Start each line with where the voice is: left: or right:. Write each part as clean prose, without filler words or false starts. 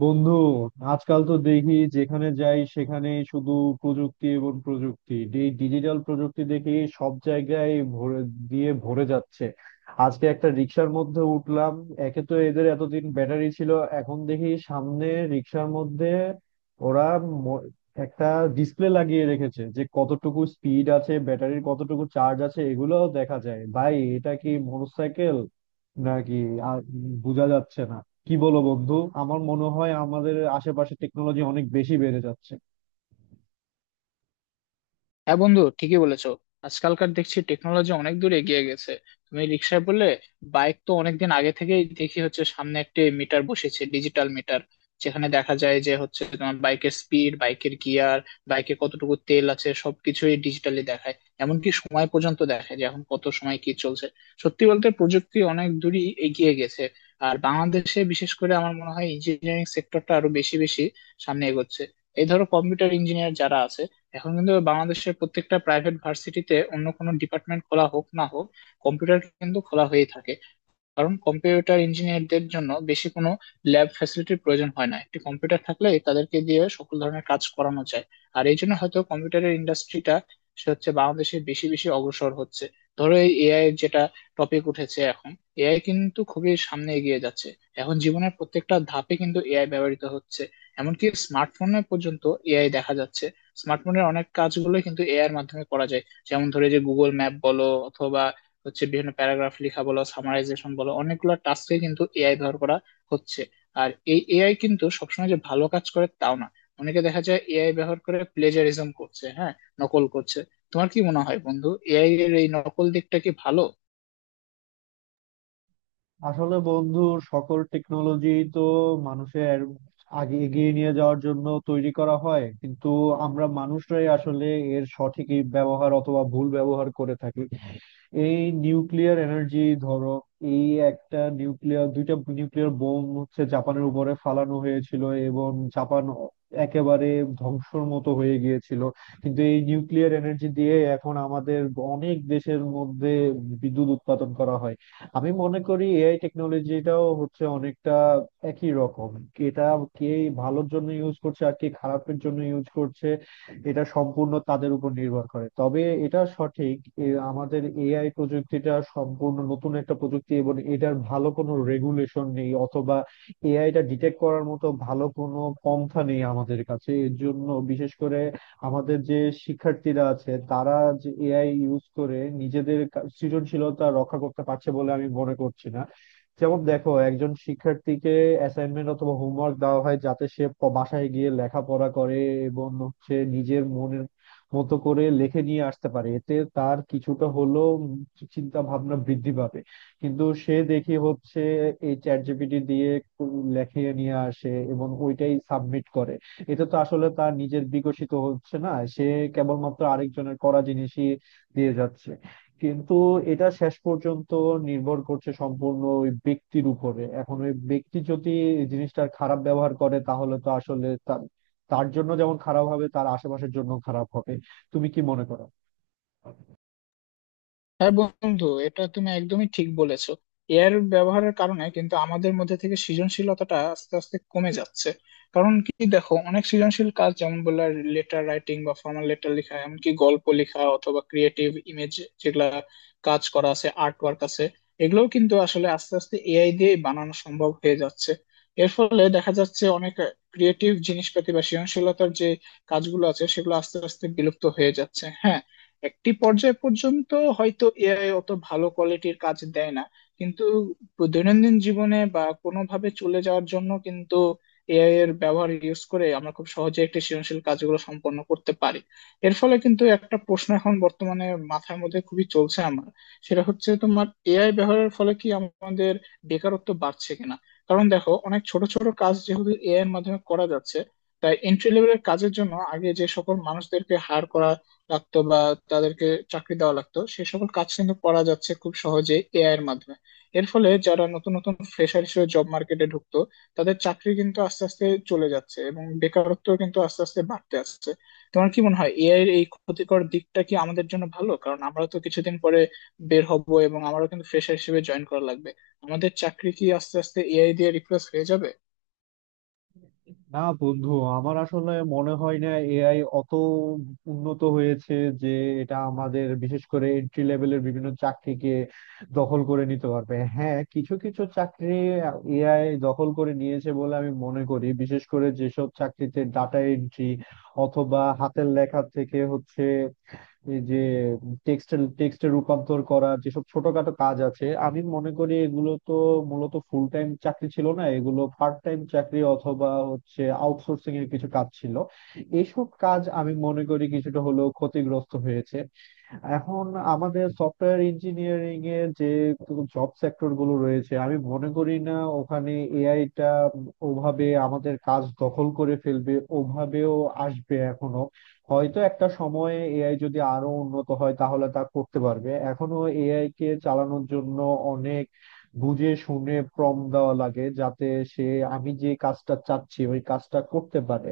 right: বন্ধু, আজকাল তো দেখি যেখানে যাই সেখানে শুধু প্রযুক্তি এবং প্রযুক্তি। এই ডিজিটাল প্রযুক্তি দেখি সব জায়গায় ভরে যাচ্ছে। আজকে একটা রিক্সার মধ্যে উঠলাম, একে তো এদের এতদিন ব্যাটারি ছিল, এখন দেখি সামনে রিক্সার মধ্যে ওরা ম- একটা ডিসপ্লে লাগিয়ে রেখেছে যে কতটুকু স্পিড আছে, ব্যাটারির কতটুকু চার্জ আছে, এগুলোও দেখা যায়। ভাই, এটা কি মোটরসাইকেল নাকি আর বোঝা যাচ্ছে না। কি বলো বন্ধু? আমার মনে হয় আমাদের আশেপাশে টেকনোলজি অনেক বেশি বেড়ে যাচ্ছে।
left: হ্যাঁ বন্ধু, ঠিকই বলেছো। আজকালকার দেখছি টেকনোলজি অনেক দূর এগিয়ে গেছে। তুমি রিক্সায় বললে, বাইক তো অনেকদিন আগে থেকেই দেখি হচ্ছে সামনে একটি মিটার বসেছে, ডিজিটাল মিটার, যেখানে দেখা যায় যে হচ্ছে তোমার বাইকের স্পিড, বাইকের গিয়ার, বাইকে কতটুকু তেল আছে, সবকিছুই ডিজিটালি দেখায়। এমনকি সময় পর্যন্ত দেখায় যে এখন কত সময় কি চলছে। সত্যি বলতে প্রযুক্তি অনেক দূরই এগিয়ে গেছে। আর বাংলাদেশে বিশেষ করে আমার মনে হয় ইঞ্জিনিয়ারিং সেক্টরটা আরো বেশি বেশি সামনে এগোচ্ছে। এই ধরো কম্পিউটার ইঞ্জিনিয়ার যারা আছে, এখন কিন্তু বাংলাদেশের প্রত্যেকটা প্রাইভেট ভার্সিটিতে অন্য কোনো ডিপার্টমেন্ট খোলা হোক না হোক, কম্পিউটার কিন্তু খোলা হয়েই থাকে। কারণ কম্পিউটার ইঞ্জিনিয়ারদের জন্য বেশি কোনো ল্যাব ফ্যাসিলিটির প্রয়োজন হয় না, একটি কম্পিউটার থাকলে তাদেরকে দিয়ে সকল ধরনের কাজ করানো যায়। আর এই জন্য হয়তো কম্পিউটারের ইন্ডাস্ট্রিটা সে হচ্ছে বাংলাদেশে বেশি বেশি অগ্রসর হচ্ছে। ধরো এই এআই, যেটা টপিক উঠেছে এখন, এআই কিন্তু খুবই সামনে এগিয়ে যাচ্ছে। এখন জীবনের প্রত্যেকটা ধাপে কিন্তু এআই ব্যবহৃত হচ্ছে। এমনকি স্মার্টফোনে পর্যন্ত এআই দেখা যাচ্ছে। স্মার্টফোনের অনেক কাজগুলো কিন্তু এআই এর মাধ্যমে করা যায়। যেমন ধরে যে গুগল ম্যাপ বলো, অথবা হচ্ছে বিভিন্ন প্যারাগ্রাফ লেখা বলো, সামারাইজেশন বলো, অনেকগুলো টাস্কে কিন্তু এআই ব্যবহার করা হচ্ছে। আর এই এআই কিন্তু সবসময় যে ভালো কাজ করে তাও না। অনেকে দেখা যায় এআই ব্যবহার করে প্লেজারিজম করছে, হ্যাঁ, নকল করছে। তোমার কি মনে হয় বন্ধু, এআই এর এই নকল দিকটা কি ভালো?
right: আসলে বন্ধু, সকল টেকনোলজি তো মানুষের আগে এগিয়ে নিয়ে যাওয়ার জন্য তৈরি করা হয়, কিন্তু আমরা মানুষরাই আসলে এর সঠিক ব্যবহার অথবা ভুল ব্যবহার করে থাকি। এই নিউক্লিয়ার এনার্জি, ধরো এই একটা নিউক্লিয়ার দুইটা নিউক্লিয়ার বোম হচ্ছে জাপানের উপরে ফালানো হয়েছিল এবং জাপান একেবারে ধ্বংসর মতো হয়ে গিয়েছিল। কিন্তু এই নিউক্লিয়ার এনার্জি দিয়ে এখন আমাদের অনেক দেশের মধ্যে বিদ্যুৎ উৎপাদন করা হয়। আমি মনে করি এআই টেকনোলজিটাও হচ্ছে অনেকটা একই রকম। এটা কে ভালোর জন্য ইউজ করছে আর কে খারাপের জন্য ইউজ করছে, এটা সম্পূর্ণ তাদের উপর নির্ভর করে। তবে এটা সঠিক এ আমাদের এআই প্রযুক্তিটা সম্পূর্ণ নতুন একটা প্রযুক্তি এবং এটার ভালো কোনো রেগুলেশন নেই, অথবা এআইটা ডিটেক্ট করার মতো ভালো কোনো পন্থা নেই আমাদের কাছে। এর জন্য বিশেষ করে আমাদের যে শিক্ষার্থীরা আছে তারা যে এআই ইউজ করে নিজেদের সৃজনশীলতা রক্ষা করতে পারছে বলে আমি মনে করছি না। যেমন দেখো, একজন শিক্ষার্থীকে অ্যাসাইনমেন্ট অথবা হোমওয়ার্ক দেওয়া হয় যাতে সে বাসায় গিয়ে লেখাপড়া করে এবং হচ্ছে নিজের মনের মতো করে লেখে নিয়ে আসতে পারে, এতে তার কিছুটা হলেও চিন্তা ভাবনা বৃদ্ধি পাবে। কিন্তু সে দেখি হচ্ছে এই চ্যাট জিপিটি দিয়ে লেখে নিয়ে আসে এবং ওইটাই সাবমিট করে, এতে তো আসলে তার নিজের বিকশিত হচ্ছে না, সে কেবলমাত্র আরেকজনের করা জিনিসই দিয়ে যাচ্ছে। কিন্তু এটা শেষ পর্যন্ত নির্ভর করছে সম্পূর্ণ ওই ব্যক্তির উপরে। এখন ওই ব্যক্তি যদি এই জিনিসটার খারাপ ব্যবহার করে তাহলে তো আসলে তার তার জন্য যেমন খারাপ হবে, তার আশেপাশের জন্য খারাপ হবে। তুমি কি মনে করো?
left: হ্যাঁ বন্ধু, এটা তুমি একদমই ঠিক বলেছো। এআই এর ব্যবহারের কারণে কিন্তু আমাদের মধ্যে থেকে সৃজনশীলতাটা আস্তে আস্তে কমে যাচ্ছে। কারণ কি দেখো, অনেক সৃজনশীল কাজ, যেমন বললা, লেটার রাইটিং বা ফর্মাল লেটার লেখা, এমনকি গল্প লেখা অথবা ক্রিয়েটিভ ইমেজ, যেগুলা কাজ করা আছে, আর্ট ওয়ার্ক আছে, এগুলোও কিন্তু আসলে আস্তে আস্তে এআই দিয়ে বানানো সম্ভব হয়ে যাচ্ছে। এর ফলে দেখা যাচ্ছে অনেক ক্রিয়েটিভ জিনিসপাতি বা সৃজনশীলতার যে কাজগুলো আছে সেগুলো আস্তে আস্তে বিলুপ্ত হয়ে যাচ্ছে, হ্যাঁ। একটি পর্যায় পর্যন্ত হয়তো এআই অত ভালো কোয়ালিটির কাজ দেয় না, কিন্তু দৈনন্দিন জীবনে বা কোনোভাবে চলে যাওয়ার জন্য কিন্তু এআই এর ব্যবহার ইউজ করে আমরা খুব সহজে একটি সৃজনশীল কাজগুলো সম্পন্ন করতে পারি। এর ফলে কিন্তু একটা প্রশ্ন এখন বর্তমানে মাথার মধ্যে খুবই চলছে আমার। সেটা হচ্ছে তোমার, এআই ব্যবহারের ফলে কি আমাদের বেকারত্ব বাড়ছে কিনা। কারণ দেখো, অনেক ছোট ছোট কাজ যেহেতু এআই এর মাধ্যমে করা যাচ্ছে, তাই এন্ট্রি লেভেলের কাজের জন্য আগে যে সকল মানুষদেরকে হায়ার করা রাখতো, বা তাদেরকে চাকরি দেওয়া লাগতো, সে সকল কাজ কিন্তু করা যাচ্ছে খুব সহজে এআই এর মাধ্যমে। এর ফলে যারা নতুন নতুন ফ্রেশার হিসেবে জব মার্কেটে ঢুকতো, তাদের চাকরি কিন্তু আস্তে আস্তে চলে যাচ্ছে এবং বেকারত্ব কিন্তু আস্তে আস্তে বাড়তে আসছে। তোমার কি মনে হয় এআই এর এই ক্ষতিকর দিকটা কি আমাদের জন্য ভালো? কারণ আমরা তো কিছুদিন পরে বের হব এবং আমারও কিন্তু ফ্রেশার হিসেবে জয়েন করা লাগবে। আমাদের চাকরি কি আস্তে আস্তে এআই দিয়ে রিপ্লেস হয়ে যাবে?
right: না বন্ধু, আমার আসলে মনে হয় না এআই অত উন্নত হয়েছে যে এটা আমাদের বিশেষ করে এন্ট্রি লেভেলের বিভিন্ন চাকরিকে দখল করে নিতে পারবে। হ্যাঁ, কিছু কিছু চাকরি এআই দখল করে নিয়েছে বলে আমি মনে করি, বিশেষ করে যেসব চাকরিতে ডাটা এন্ট্রি অথবা হাতের লেখা থেকে হচ্ছে এই যে টেক্সটের টেক্সটে রূপান্তর করা, যেসব ছোটখাটো কাজ আছে, আমি মনে করি এগুলো তো মূলত ফুল টাইম চাকরি ছিল না, এগুলো পার্ট টাইম চাকরি অথবা হচ্ছে আউটসোর্সিং এর কিছু কাজ ছিল। এইসব কাজ আমি মনে করি কিছুটা হলেও ক্ষতিগ্রস্ত হয়েছে। এখন আমাদের সফটওয়্যার ইঞ্জিনিয়ারিং এর যে জব সেক্টর গুলো রয়েছে, আমি মনে করি না ওখানে এআই টা ওভাবে আমাদের কাজ দখল করে ফেলবে, ওভাবেও আসবে এখনো। হয়তো একটা সময়ে এআই যদি আরো উন্নত হয় তাহলে তা করতে পারবে, এখনো এআই কে চালানোর জন্য অনেক বুঝে শুনে প্রম্পট দেওয়া লাগে যাতে সে আমি যে কাজটা চাচ্ছি ওই কাজটা করতে পারে।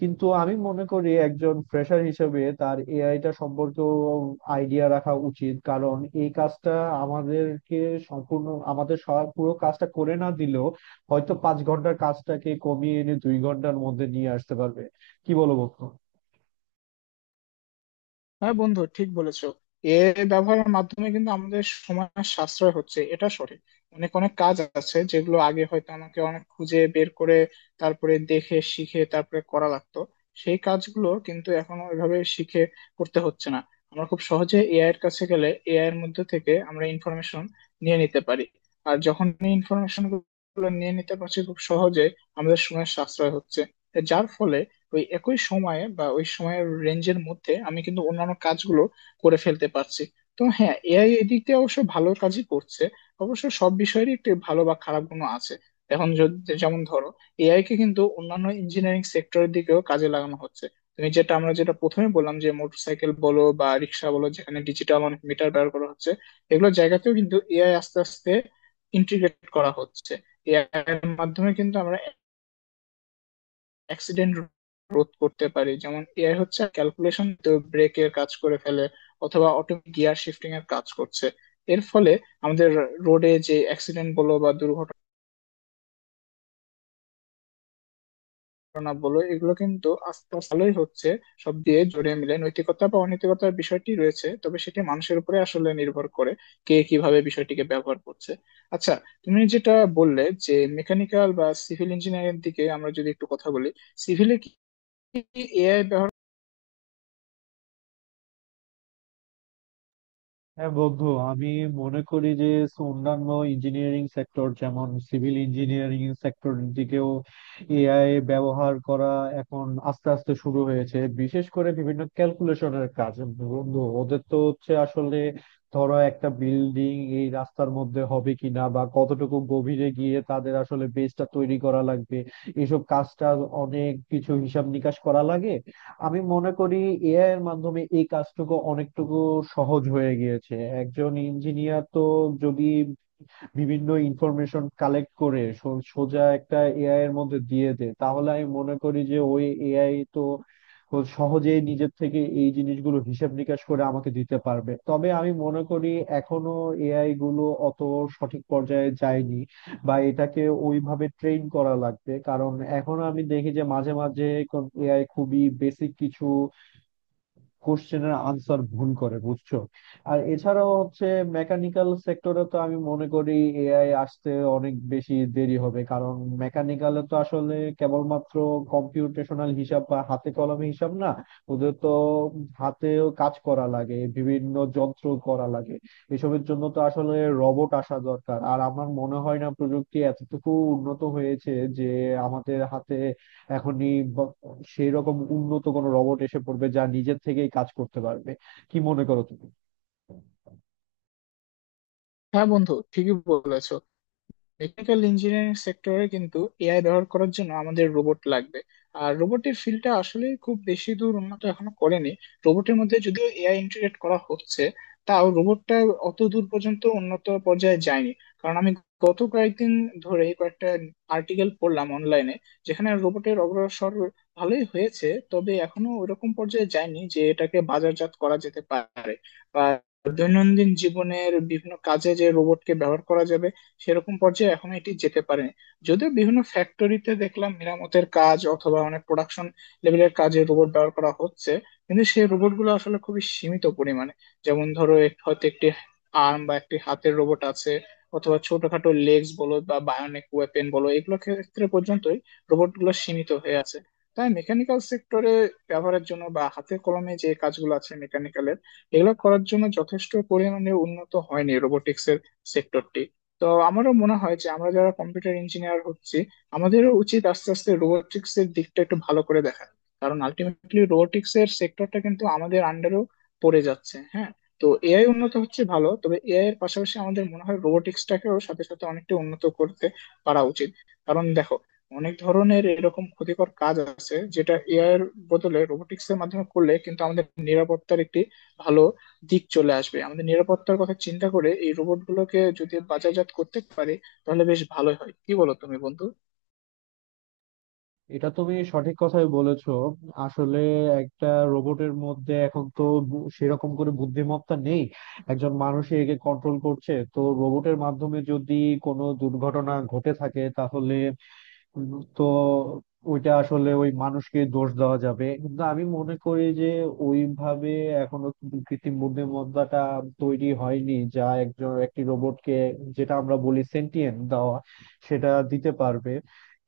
right: কিন্তু আমি মনে করি একজন ফ্রেশার হিসেবে তার এআইটা সম্পর্কেও আইডিয়া রাখা উচিত, কারণ এই কাজটা আমাদেরকে সম্পূর্ণ আমাদের সব পুরো কাজটা করে না দিলেও হয়তো 5 ঘন্টার কাজটাকে কমিয়ে এনে 2 ঘন্টার মধ্যে নিয়ে আসতে পারবে। কি বলো বন্ধু?
left: হ্যাঁ বন্ধু, ঠিক বলেছো। এ ব্যবহারের মাধ্যমে কিন্তু আমাদের সময় সাশ্রয় হচ্ছে, এটা সঠিক। অনেক অনেক কাজ আছে যেগুলো আগে হয়তো আমাকে অনেক খুঁজে বের করে তারপরে দেখে শিখে তারপরে করা লাগতো, সেই কাজগুলো কিন্তু এখন ওইভাবে শিখে করতে হচ্ছে না। আমরা খুব সহজে এআই এর কাছে গেলে এআই এর মধ্যে থেকে আমরা ইনফরমেশন নিয়ে নিতে পারি। আর যখন এই ইনফরমেশন গুলো নিয়ে নিতে পারছি খুব সহজে, আমাদের সময় সাশ্রয় হচ্ছে। যার ফলে ওই একই সময়ে বা ওই সময়ের রেঞ্জের মধ্যে আমি কিন্তু অন্যান্য কাজগুলো করে ফেলতে পারছি। তো হ্যাঁ, এআই এদিক দিয়ে অবশ্য ভালো কাজই করছে। অবশ্য সব বিষয়েরই একটি ভালো বা খারাপ গুণও আছে। এখন যদি যেমন ধরো, এআই কে কিন্তু অন্যান্য ইঞ্জিনিয়ারিং সেক্টরের দিকেও কাজে লাগানো হচ্ছে। তুমি যেটা আমরা যেটা প্রথমে বললাম, যে মোটরসাইকেল বলো বা রিক্সা বলো, যেখানে ডিজিটাল অনেক মিটার ব্যবহার করা হচ্ছে, এগুলো জায়গাতেও কিন্তু এআই আস্তে আস্তে ইন্টিগ্রেট করা হচ্ছে। এআই এর মাধ্যমে কিন্তু আমরা অ্যাক্সিডেন্ট রোধ করতে পারি। যেমন এআই হচ্ছে ক্যালকুলেশন তো ব্রেকের কাজ করে ফেলে, অথবা অটোমেটিক গিয়ার শিফটিং এর কাজ করছে। এর ফলে আমাদের রোডে যে অ্যাক্সিডেন্ট বলো বা দুর্ঘটনা বলো, এগুলো কিন্তু আস্তে আস্তে ভালোই হচ্ছে। সব দিয়ে জড়িয়ে মিলে নৈতিকতা বা অনৈতিকতার বিষয়টি রয়েছে, তবে সেটি মানুষের উপরে আসলে নির্ভর করে কে কিভাবে বিষয়টিকে ব্যবহার করছে। আচ্ছা, তুমি যেটা বললে যে মেকানিক্যাল বা সিভিল ইঞ্জিনিয়ারিং দিকে আমরা যদি একটু কথা বলি, সিভিলে কি এআই ব্যবহার?
right: হ্যাঁ বন্ধু, আমি মনে করি যে অন্যান্য ইঞ্জিনিয়ারিং সেক্টর, যেমন সিভিল ইঞ্জিনিয়ারিং সেক্টর দিকেও এআই ব্যবহার করা এখন আস্তে আস্তে শুরু হয়েছে, বিশেষ করে বিভিন্ন ক্যালকুলেশনের কাজ। বন্ধু, ওদের তো হচ্ছে আসলে, ধরো একটা বিল্ডিং এই রাস্তার মধ্যে হবে কিনা বা কতটুকু গভীরে গিয়ে তাদের আসলে বেসটা তৈরি করা লাগবে, এসব কাজটা অনেক কিছু হিসাব নিকাশ করা লাগে। আমি মনে করি এআই এর মাধ্যমে এই কাজটুকু অনেকটুকু সহজ হয়ে গিয়েছে। একজন ইঞ্জিনিয়ার তো যদি বিভিন্ন ইনফরমেশন কালেক্ট করে সোজা একটা এআই এর মধ্যে দিয়ে দে, তাহলে আমি মনে করি যে ওই এআই তো ও সহজেই নিজের থেকে এই জিনিসগুলো হিসাব নিকাশ করে আমাকে দিতে পারবে। তবে আমি মনে করি এখনো এআই গুলো অত সঠিক পর্যায়ে যায়নি বা এটাকে ওইভাবে ট্রেন করা লাগবে, কারণ এখন আমি দেখি যে মাঝে মাঝে এআই খুবই বেসিক কিছু কোশ্চেনের আনসার ভুল করে, বুঝছো? আর এছাড়াও হচ্ছে মেকানিক্যাল সেক্টরে তো আমি মনে করি এআই আসতে অনেক বেশি দেরি হবে, কারণ মেকানিক্যালে তো আসলে কেবলমাত্র কম্পিউটেশনাল হিসাব বা হাতে কলমে হিসাব না, ওদের তো হাতেও কাজ করা লাগে, বিভিন্ন যন্ত্র করা লাগে। এসবের জন্য তো আসলে রোবট আসা দরকার, আর আমার মনে হয় না প্রযুক্তি এতটুকু উন্নত হয়েছে যে আমাদের হাতে এখনই সেই রকম উন্নত কোনো রোবট এসে পড়বে যা নিজের থেকেই কাজ করতে পারবে। কি মনে করো তুমি?
left: হ্যাঁ বন্ধু, ঠিকই বলেছো। টেকনিক্যাল ইঞ্জিনিয়ারিং সেক্টরে কিন্তু এআই ব্যবহার করার জন্য আমাদের রোবট লাগবে। আর রোবটের ফিল্ডটা আসলে খুব বেশি দূর উন্নত এখনো করেনি। রোবটের মধ্যে যদিও এআই ইন্টিগ্রেট করা হচ্ছে, তাও রোবটটা অত দূর পর্যন্ত উন্নত পর্যায়ে যায়নি। কারণ আমি গত কয়েকদিন ধরে কয়েকটা আর্টিকেল পড়লাম অনলাইনে, যেখানে রোবটের অগ্রসর ভালোই হয়েছে, তবে এখনো ওরকম পর্যায়ে যায়নি যে এটাকে বাজারজাত করা যেতে পারে, বা দৈনন্দিন জীবনের বিভিন্ন কাজে যে রোবটকে ব্যবহার করা যাবে সেরকম পর্যায়ে এখন এটি যেতে পারে। যদিও বিভিন্ন ফ্যাক্টরিতে দেখলাম মেরামতের কাজ অথবা অনেক প্রোডাকশন লেভেলের কাজে রোবট ব্যবহার করা হচ্ছে, কিন্তু সেই রোবট গুলো আসলে খুবই সীমিত পরিমাণে। যেমন ধরো হয়তো একটি আর্ম বা একটি হাতের রোবট আছে, অথবা ছোটখাটো লেগস বলো বা বায়োনিক ওয়েপেন বলো, এগুলো ক্ষেত্রে পর্যন্তই রোবট গুলো সীমিত হয়ে আছে। তাই মেকানিক্যাল সেক্টরে ব্যবহারের জন্য বা হাতে কলমে যে কাজগুলো আছে মেকানিক্যালের, এগুলো করার জন্য যথেষ্ট পরিমাণে উন্নত হয়নি রোবোটিক্স এর সেক্টরটি। তো আমারও মনে হয় যে আমরা যারা কম্পিউটার ইঞ্জিনিয়ার হচ্ছি, আমাদেরও উচিত আস্তে আস্তে রোবোটিক্স এর দিকটা একটু ভালো করে দেখা। কারণ আলটিমেটলি রোবোটিক্স এর সেক্টরটা কিন্তু আমাদের আন্ডারেও পড়ে যাচ্ছে, হ্যাঁ। তো এআই উন্নত হচ্ছে ভালো, তবে এআই এর পাশাপাশি আমাদের মনে হয় রোবোটিক্সটাকেও সাথে সাথে অনেকটা উন্নত করতে পারা উচিত। কারণ দেখো, অনেক ধরনের এরকম ক্ষতিকর কাজ আছে যেটা এআই এর বদলে রোবোটিক্স এর মাধ্যমে করলে কিন্তু আমাদের নিরাপত্তার একটি ভালো দিক চলে আসবে। আমাদের নিরাপত্তার কথা চিন্তা করে এই রোবটগুলোকে যদি বাজারজাত করতে পারে তাহলে বেশ ভালোই হয়, কি বলো তুমি বন্ধু?
right: এটা তুমি সঠিক কথাই বলেছো। আসলে একটা রোবটের মধ্যে এখন তো সেরকম করে বুদ্ধিমত্তা নেই, একজন মানুষই একে কন্ট্রোল করছে। তো রোবটের মাধ্যমে যদি কোনো দুর্ঘটনা ঘটে থাকে তাহলে তো ওইটা আসলে ওই মানুষকে দোষ দেওয়া যাবে। কিন্তু আমি মনে করি যে ওইভাবে এখনো কিন্তু কৃত্রিম বুদ্ধিমত্তাটা তৈরি হয়নি যা একজন একটি রোবটকে, যেটা আমরা বলি সেন্টিয়েন্ট দেওয়া, সেটা দিতে পারবে।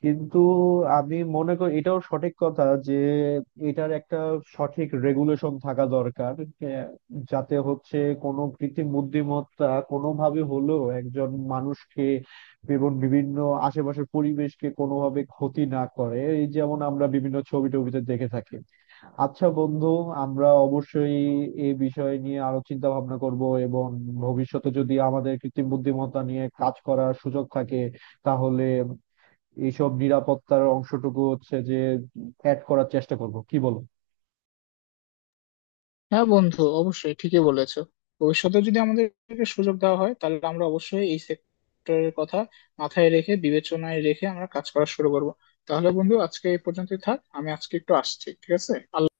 right: কিন্তু আমি মনে করি এটাও সঠিক কথা যে এটার একটা সঠিক রেগুলেশন থাকা দরকার, যাতে হচ্ছে কোনো কৃত্রিম বুদ্ধিমত্তা কোনোভাবে হলেও একজন মানুষকে এবং বিভিন্ন আশেপাশের পরিবেশকে কোনোভাবে ক্ষতি না করে, এই যেমন আমরা বিভিন্ন ছবি টবিতে দেখে থাকি। আচ্ছা বন্ধু, আমরা অবশ্যই এই বিষয় নিয়ে আরো চিন্তা ভাবনা করব এবং ভবিষ্যতে যদি আমাদের কৃত্রিম বুদ্ধিমত্তা নিয়ে কাজ করার সুযোগ থাকে তাহলে এইসব নিরাপত্তার অংশটুকু হচ্ছে যে অ্যাড করার চেষ্টা করব। কি বল?
left: হ্যাঁ বন্ধু, অবশ্যই ঠিকই বলেছো। ভবিষ্যতে যদি আমাদেরকে সুযোগ দেওয়া হয় তাহলে আমরা অবশ্যই এই সেক্টরের কথা মাথায় রেখে, বিবেচনায় রেখে আমরা কাজ করা শুরু করব। তাহলে বন্ধু আজকে এই পর্যন্তই থাক, আমি আজকে একটু আসছি, ঠিক আছে। আল্লাহ।